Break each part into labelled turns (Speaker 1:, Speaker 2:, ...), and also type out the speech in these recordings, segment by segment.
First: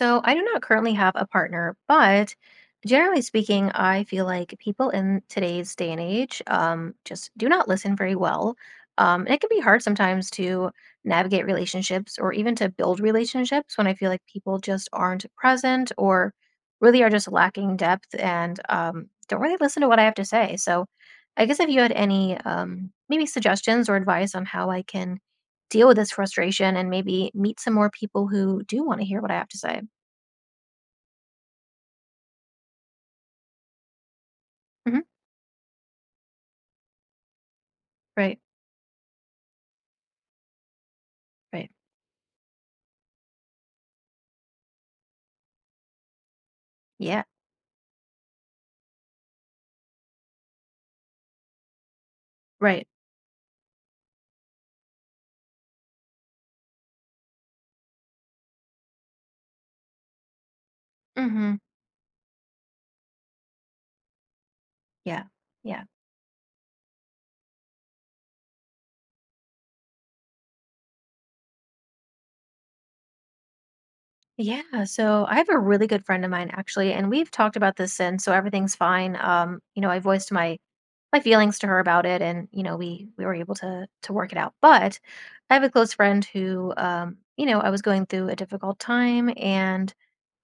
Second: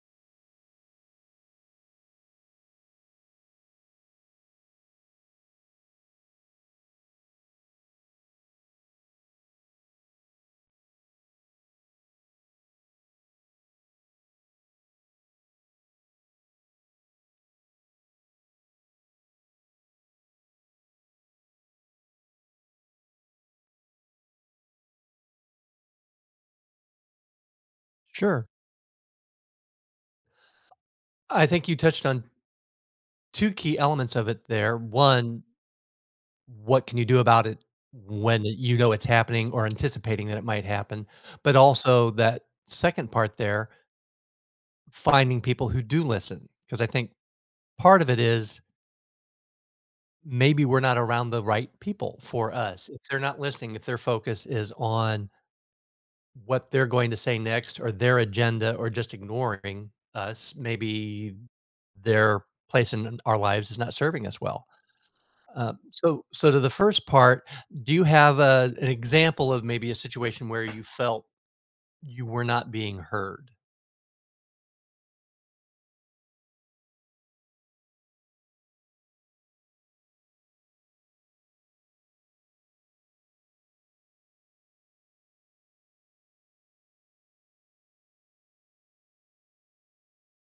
Speaker 1: So I do not currently have a partner, but generally speaking, I feel like people in today's day and age just do not listen very well. And it can be hard sometimes to navigate relationships or even to build relationships when I feel like people just aren't present or really are just lacking depth and don't really listen to what I have to say. So I guess if you had any maybe suggestions or advice on how I can deal with this frustration and maybe meet some more people
Speaker 2: Sure.
Speaker 1: who do want to hear what I have to say.
Speaker 2: I think you touched on two key elements of it there.
Speaker 1: Mhm.
Speaker 2: One, what can you do about it
Speaker 1: Right,
Speaker 2: when you know it's happening or anticipating that it might happen? But
Speaker 1: right.
Speaker 2: also that second part there, finding people who do listen. Because I think
Speaker 1: Yeah,
Speaker 2: part of it is maybe we're not around the right people for
Speaker 1: right.
Speaker 2: us. If they're not listening, if their focus is on what they're going to say next or their agenda or just ignoring us, maybe
Speaker 1: Mhm.
Speaker 2: their place in our lives is not serving us well.
Speaker 1: Yeah,
Speaker 2: Uh,
Speaker 1: yeah.
Speaker 2: so so to the first part, do you have a an example of maybe a situation where you felt you were not being heard?
Speaker 1: Yeah, so I have a really good friend of mine, actually, and we've talked about this since, so everything's fine. I voiced my my feelings to her about it, and we were able to work it out. But I have a close friend who, I was going through a difficult time, and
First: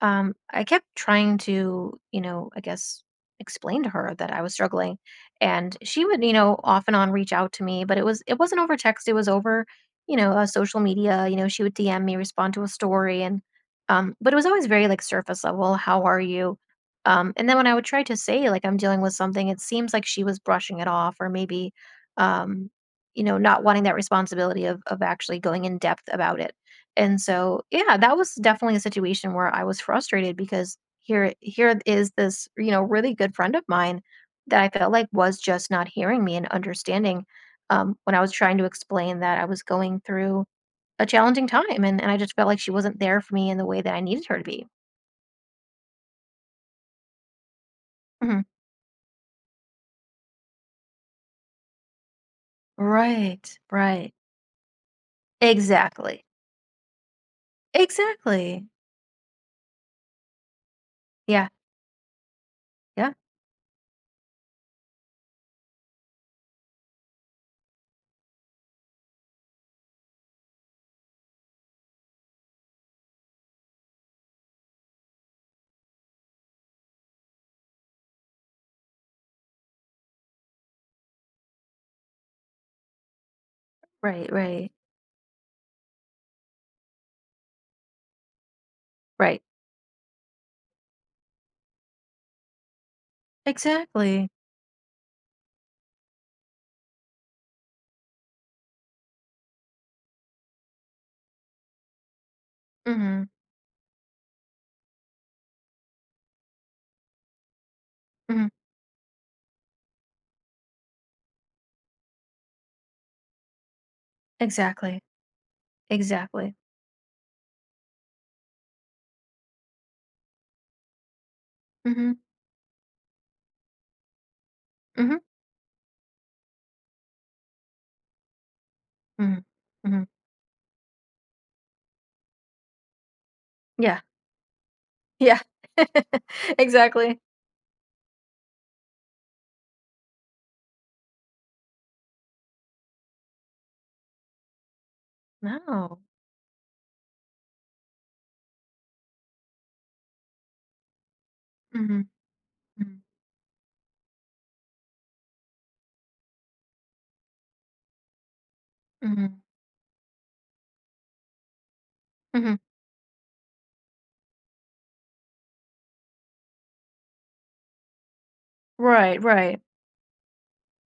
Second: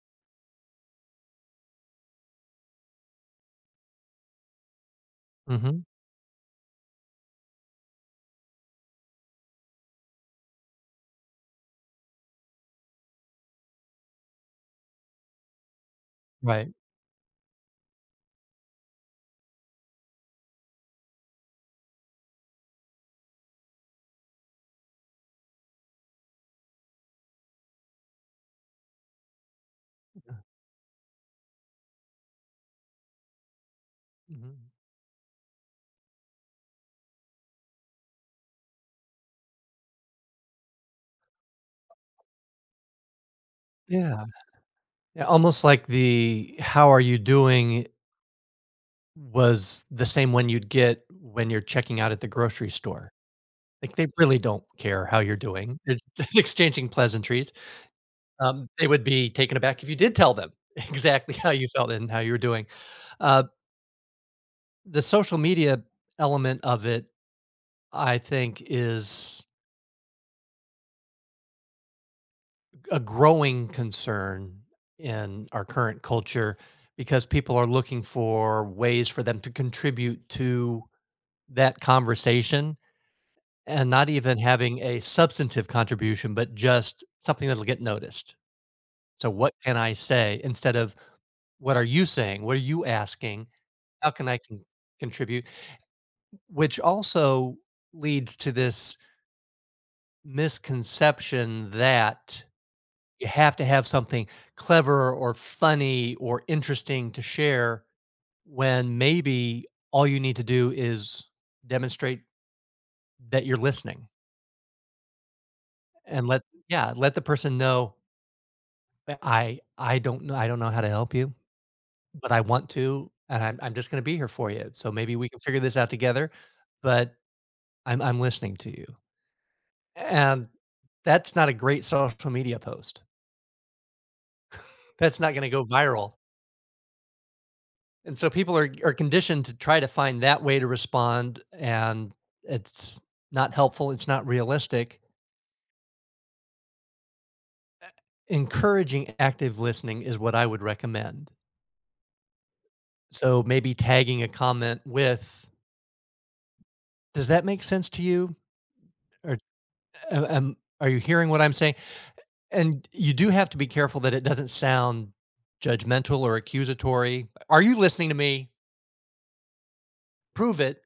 Speaker 1: I kept trying to, I guess, explain to her that I was struggling. And
Speaker 2: Mhm.
Speaker 1: she would, off and on, reach out to me, but it wasn't over text. It was over, social media. She would DM me, respond to a story, and but it was always very, like, surface level. How are you?
Speaker 2: Right.
Speaker 1: Um, and then when I would try to say, like, "I'm dealing with something," it seems like she was brushing it off or maybe, um, not wanting that responsibility of actually going in depth about it. And so, yeah, that was definitely a situation where I was
Speaker 2: Yeah.
Speaker 1: frustrated because here, here is this, you know, really good friend of mine that
Speaker 2: Mhm.
Speaker 1: I felt like was just not hearing me and understanding when I was trying to explain that I was going through a challenging time. And I just felt like she wasn't there for me in the way that I
Speaker 2: Yeah.
Speaker 1: needed her to be.
Speaker 2: Yeah, almost like the "How are you doing?"
Speaker 1: Mhm.
Speaker 2: was the same one you'd get when you're checking out at the grocery store.
Speaker 1: Right,
Speaker 2: Like, they
Speaker 1: right.
Speaker 2: really don't care how you're doing. They're
Speaker 1: Exactly.
Speaker 2: just exchanging pleasantries.
Speaker 1: Exactly.
Speaker 2: They would be taken aback if you did tell them exactly
Speaker 1: Yeah,
Speaker 2: how you felt and how you were doing.
Speaker 1: yeah.
Speaker 2: Uh, the social media element of it I think is a growing concern in our current culture because people are looking for ways for them to contribute to that conversation and not
Speaker 1: Right,
Speaker 2: even
Speaker 1: right,
Speaker 2: having a substantive contribution, but just something that'll get noticed. So,
Speaker 1: right.
Speaker 2: what can I say instead of what are you saying? What are you asking? How can
Speaker 1: Exactly.
Speaker 2: I contribute? Which also leads to this misconception that you
Speaker 1: Mhm,
Speaker 2: have to have something clever or funny or interesting to share
Speaker 1: mhm.
Speaker 2: when maybe all you need to do is demonstrate that you're listening
Speaker 1: Exactly,
Speaker 2: and let
Speaker 1: exactly.
Speaker 2: yeah, let the person know that I don't know, I don't know how to help you,
Speaker 1: Mhm,
Speaker 2: but I want to, and I'm just gonna be here for you. So maybe
Speaker 1: mhm,
Speaker 2: we can figure this out together, but I'm listening to you.
Speaker 1: mhm, mhm.
Speaker 2: And that's not a great social media post.
Speaker 1: Yeah,
Speaker 2: That's not
Speaker 1: yeah.
Speaker 2: gonna go viral.
Speaker 1: Exactly.
Speaker 2: And so people are conditioned to try to find that way to respond, and it's not helpful. It's not realistic.
Speaker 1: No.
Speaker 2: Encouraging active listening is what I would recommend.
Speaker 1: Mhm, mhm,
Speaker 2: So maybe tagging a comment with, "Does that make sense to you?" Or
Speaker 1: mhm,
Speaker 2: "Are you hearing what I'm saying?"
Speaker 1: mhm.
Speaker 2: And you do have to be careful that it doesn't sound judgmental or accusatory. "Are you listening to me?
Speaker 1: Right, right.
Speaker 2: Prove it."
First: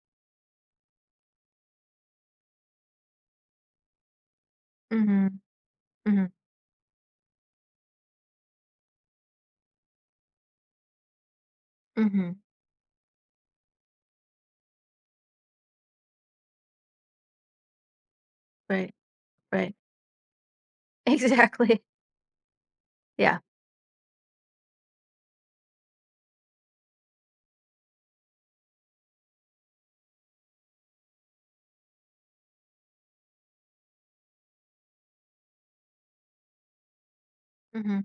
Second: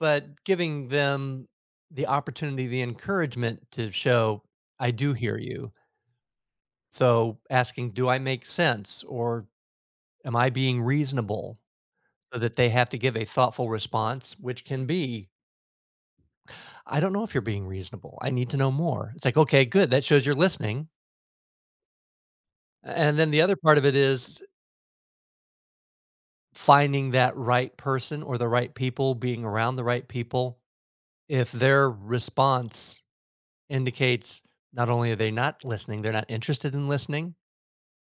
Speaker 2: But giving them the opportunity, the encouragement to show, "I do hear
Speaker 1: Mhm,
Speaker 2: you."
Speaker 1: mhm,
Speaker 2: So asking, do I make sense, or am I being reasonable, so
Speaker 1: mhm.
Speaker 2: that they have to give a thoughtful response, which can be, I don't know if you're being reasonable. I need to know
Speaker 1: Right,
Speaker 2: more. It's like, okay,
Speaker 1: right.
Speaker 2: good. That shows you're listening.
Speaker 1: Exactly.
Speaker 2: And then
Speaker 1: Yeah.
Speaker 2: the other part of it is finding that right person or the right people, being around the right people. If their response indicates not only are they not listening, they're not interested in listening,
Speaker 1: Mhm.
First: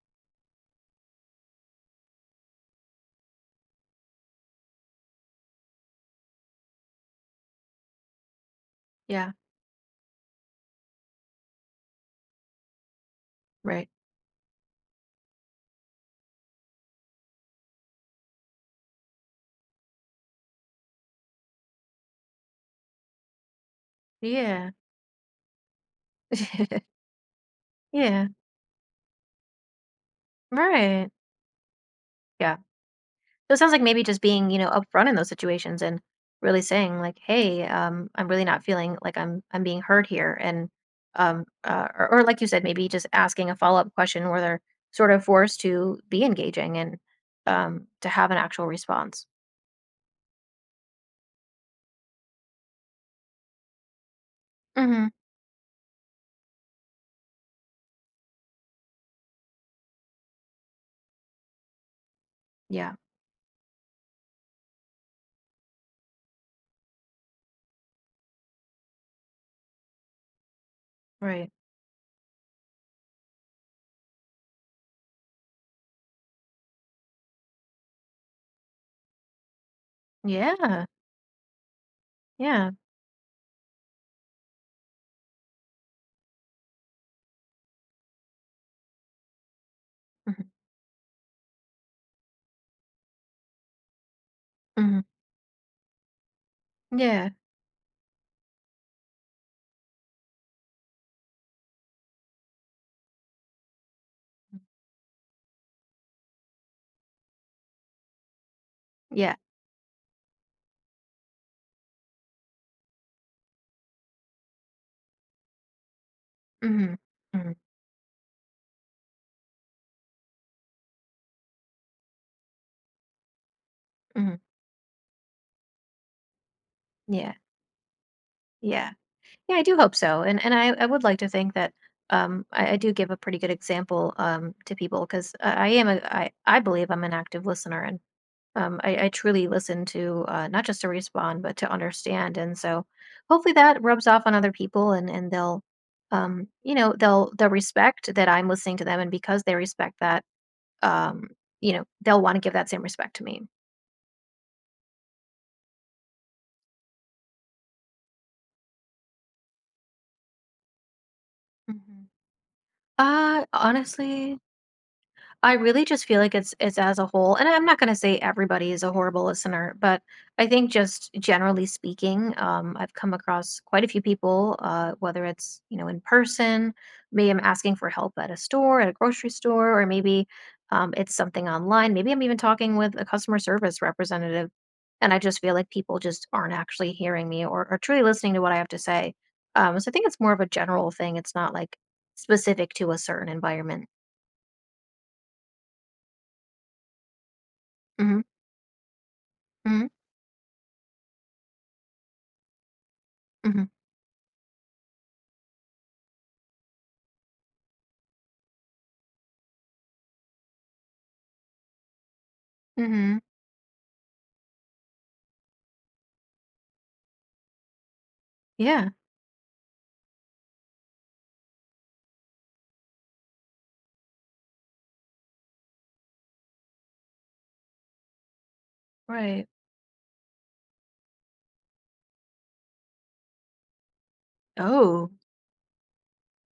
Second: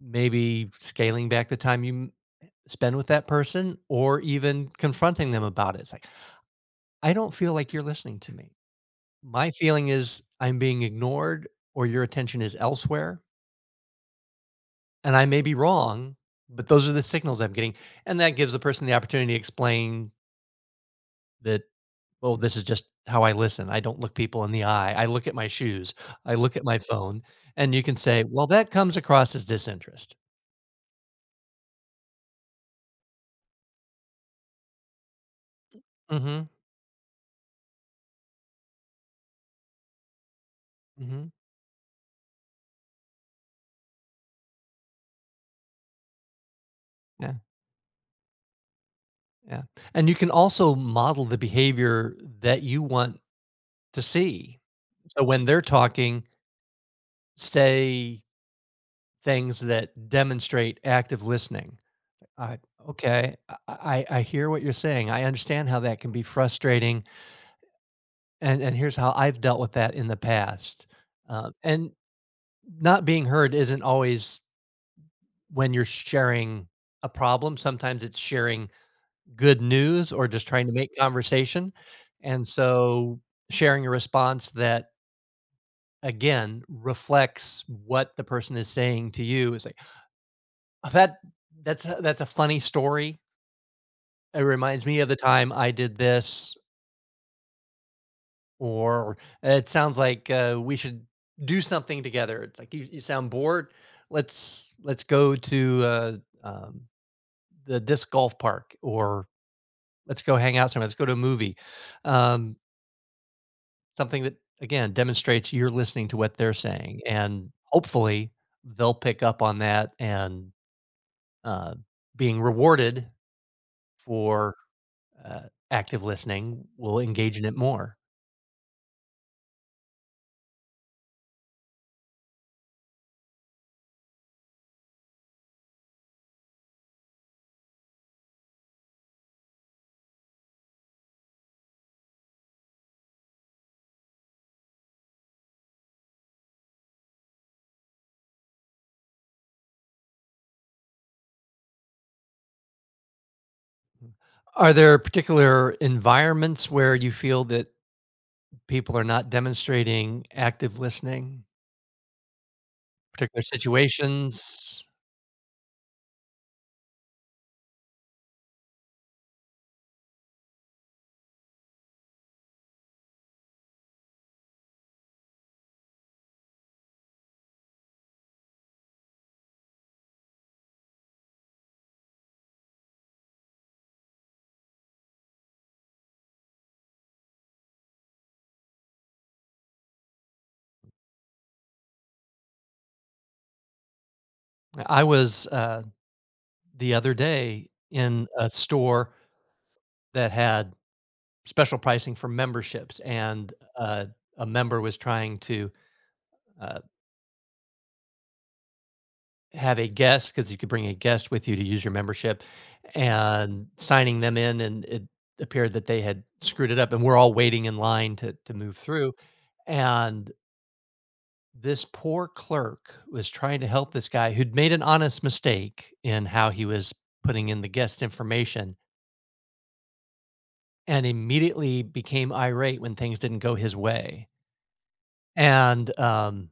Speaker 2: maybe scaling back the time you spend with that person or even confronting them about it. It's like, "I don't feel like you're listening to me.
Speaker 1: Yeah,
Speaker 2: My feeling is I'm being ignored or your attention is elsewhere,
Speaker 1: right.
Speaker 2: and I may be wrong, but those are the signals I'm getting." And that gives the person the opportunity to explain that, "Oh, this is just how I listen. I don't look people in the
Speaker 1: Yeah.
Speaker 2: eye. I look at my shoes. I look at my phone." And you can say,
Speaker 1: Yeah,
Speaker 2: "Well, that comes across as disinterest."
Speaker 1: right. Yeah. So it sounds like maybe just being, you know, upfront in those situations and
Speaker 2: Mhm,
Speaker 1: really saying, like, "Hey, I'm really not feeling like I'm being heard here," and
Speaker 2: mhm,
Speaker 1: or like you said, maybe just asking a follow up question where they're sort of forced to be engaging and
Speaker 2: yeah,
Speaker 1: to have an actual response.
Speaker 2: yeah. And you can also model the behavior that you want to see.
Speaker 1: Hmm.
Speaker 2: So when they're talking, say things that demonstrate active listening. I
Speaker 1: Yeah.
Speaker 2: okay, I hear what you're saying. I understand how that can be frustrating, and here's how I've dealt with that in the past.
Speaker 1: Right.
Speaker 2: And not being heard isn't always when you're sharing a problem. Sometimes it's sharing good news or just trying to
Speaker 1: Yeah.
Speaker 2: make conversation, and
Speaker 1: Yeah.
Speaker 2: so sharing a response that again, reflects what the person is saying to you. It's like,
Speaker 1: Hmm.
Speaker 2: "Oh, that's a funny story. It reminds
Speaker 1: Hmm.
Speaker 2: me of the time I did this,"
Speaker 1: Yeah.
Speaker 2: or "It sounds like, we should do something together." It's like, You sound bored? Let's go to, um, the disc golf park," or
Speaker 1: Yeah.
Speaker 2: "Let's go hang out somewhere. Let's go to a movie." Um, something that, again, demonstrates you're listening to what they're
Speaker 1: Hmm.
Speaker 2: saying, and
Speaker 1: Hmm.
Speaker 2: hopefully, they'll pick up on that and Uh, being rewarded
Speaker 1: Hmm.
Speaker 2: for, uh, active listening will
Speaker 1: Yeah.
Speaker 2: engage in it more.
Speaker 1: Yeah. Yeah, I do hope so, and I would like to think that I do give a pretty good example to people because I am a I believe I'm an active listener and I truly listen to, not just to respond but to understand. And so hopefully that rubs off on other people, and they'll, they'll respect that I'm listening to them. And because they respect that, um, they'll want to give that same respect to me.
Speaker 2: Are there particular environments where you feel that people are not demonstrating active listening?
Speaker 1: Hmm.
Speaker 2: Particular
Speaker 1: Honestly.
Speaker 2: situations?
Speaker 1: I really just feel like it's as a whole, and I'm not gonna say everybody is a horrible listener, but I think just generally speaking, I've come across quite a few people, whether it's, you know, in person. Maybe I'm asking for help at a store, at a grocery store, or maybe it's something online. Maybe I'm even talking with a customer service representative, and I just feel like people just aren't actually hearing me or truly listening to what I have to say. So I think it's more of a general thing. It's not like specific to a certain environment.
Speaker 2: I was, the other day
Speaker 1: Hmm.
Speaker 2: in a store
Speaker 1: Hmm.
Speaker 2: that had special pricing for memberships, and,
Speaker 1: Hmm.
Speaker 2: a member was trying to, uh have a guest because you could bring a guest with you to use your membership,
Speaker 1: Mhm.
Speaker 2: and signing them in, and it appeared that they had screwed it up, and we're all waiting in line to move
Speaker 1: Yeah,
Speaker 2: through, and this poor clerk was trying to help this guy who'd made an honest mistake in how he was putting in the guest information,
Speaker 1: right.
Speaker 2: and immediately became irate when things didn't go his way,
Speaker 1: Oh.
Speaker 2: and, um,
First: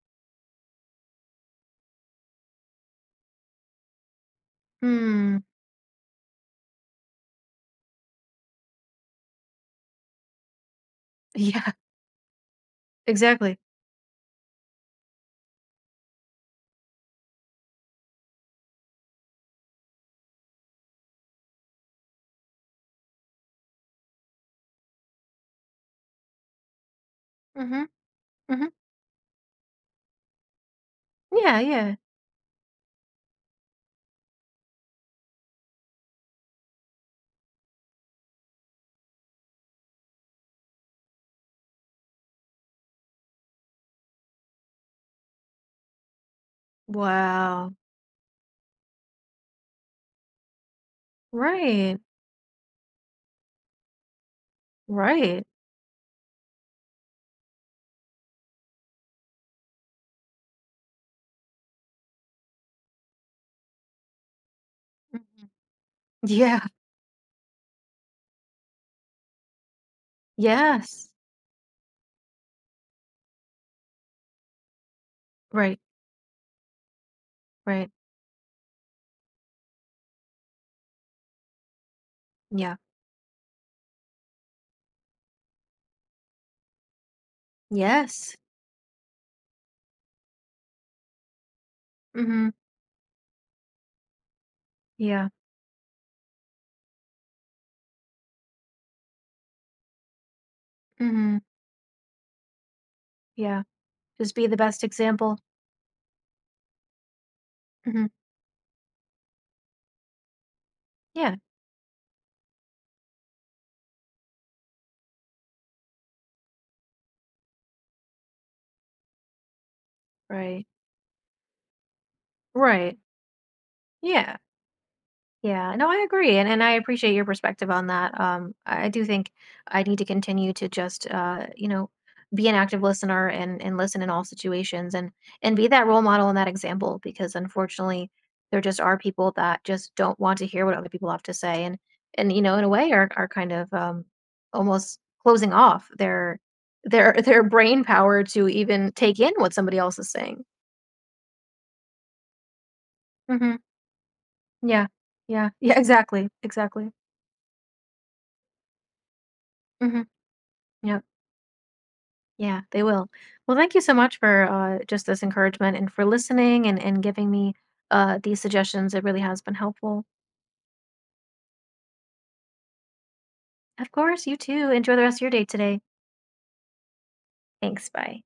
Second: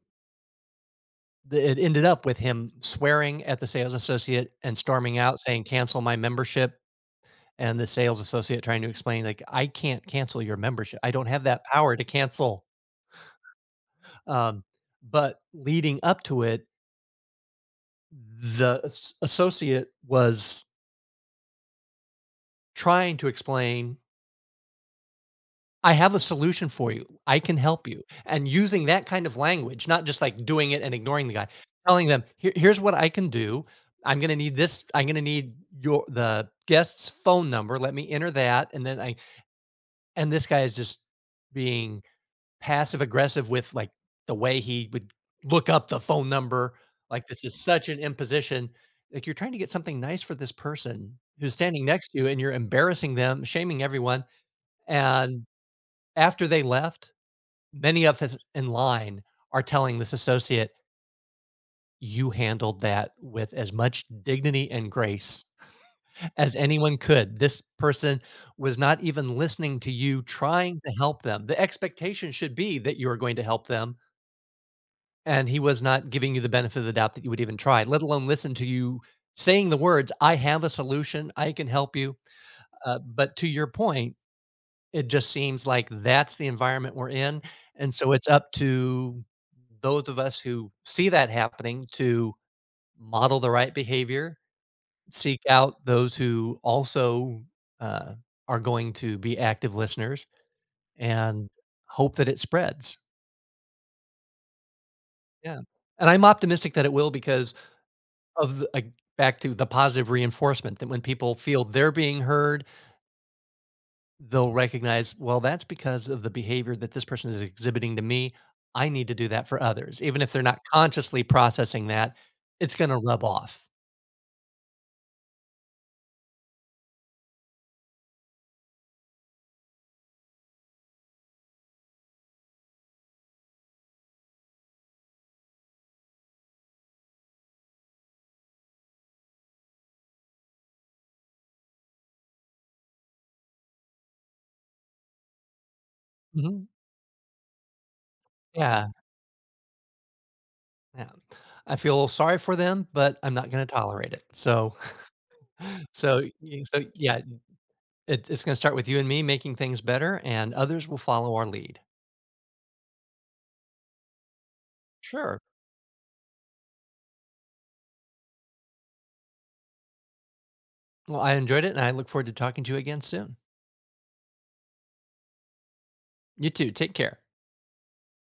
Speaker 2: the it ended up with him swearing at the sales associate and storming
Speaker 1: Hmm.
Speaker 2: out saying, "Cancel my membership." And the sales associate trying to explain, like, "I can't cancel your membership. I don't have that
Speaker 1: Yeah,
Speaker 2: power to cancel."
Speaker 1: exactly.
Speaker 2: Um, but leading up to it, the as associate was trying to explain, "I have a solution for you. I can
Speaker 1: Mhm.
Speaker 2: help you." And
Speaker 1: Mhm.
Speaker 2: using that kind of language, not just, like, doing it and ignoring the guy,
Speaker 1: Yeah, yeah.
Speaker 2: telling them, Here's what I can do. I'm gonna need your the guest's phone number. Let me enter that." And then I and this guy is just being passive aggressive with, like, the way he would look up the phone number, like, this is
Speaker 1: Wow.
Speaker 2: such an imposition, like, you're trying to get something nice for this person who's standing
Speaker 1: Right.
Speaker 2: next to you, and you're embarrassing them, shaming everyone,
Speaker 1: Right.
Speaker 2: and after they left, many of us in line are telling this associate, "You handled that with as much dignity and grace
Speaker 1: Mhm.
Speaker 2: as
Speaker 1: Yeah.
Speaker 2: anyone could. This person was not even listening to you trying to
Speaker 1: Yes.
Speaker 2: help them. The expectation should be that you are going to help them." And he
Speaker 1: Right.
Speaker 2: was not giving you the benefit of the doubt that you would even try,
Speaker 1: Right.
Speaker 2: let alone listen to you saying the words, "I have a solution. I can help you."
Speaker 1: Yeah.
Speaker 2: But to your point, it just seems like that's the environment we're in, and so it's
Speaker 1: Yes.
Speaker 2: up to those of us who see that happening to
Speaker 1: Mhm.
Speaker 2: model the right behavior,
Speaker 1: Yeah.
Speaker 2: seek out those who also, uh, are going to be active listeners,
Speaker 1: Mhm.
Speaker 2: and hope that it spreads.
Speaker 1: Yeah. Just be the best example.
Speaker 2: Yeah, and I'm optimistic that it will because
Speaker 1: Mhm.
Speaker 2: of the like, back to the positive reinforcement that when people
Speaker 1: Yeah.
Speaker 2: feel they're being heard, they'll recognize, well, that's because of the behavior that this person is exhibiting to me. I need to do that for others. Even if they're not
Speaker 1: Right.
Speaker 2: consciously processing that, it's
Speaker 1: Right.
Speaker 2: gonna rub off.
Speaker 1: Yeah. Yeah, no, I agree, and I appreciate your perspective on that. I do think I need to continue to just, you know, be an active listener and listen in all situations, and be that role model and that example, because, unfortunately, there just are people that just don't want to hear what other people have to say, and, you know, in a way, are kind of, almost closing off
Speaker 2: Mhm.
Speaker 1: their their brain power to
Speaker 2: Yeah,
Speaker 1: even take in what somebody else is saying.
Speaker 2: yeah. I feel sorry for them, but I'm not
Speaker 1: Hmm.
Speaker 2: gonna tolerate it. So
Speaker 1: Yeah, yeah, yeah, exactly, exactly.
Speaker 2: yeah, it it's gonna start with you and me making things
Speaker 1: Hmm.
Speaker 2: better, and others will
Speaker 1: Yeah.
Speaker 2: follow our lead.
Speaker 1: Yeah, they will. Well, thank you so much for just this
Speaker 2: Sure.
Speaker 1: encouragement and for listening and giving me these suggestions. It really has been helpful.
Speaker 2: Well, I enjoyed it, and I look forward to talking to you again soon.
Speaker 1: Of course, you too. Enjoy the rest of your day today.
Speaker 2: You too, take care.
Speaker 1: Thanks. Bye.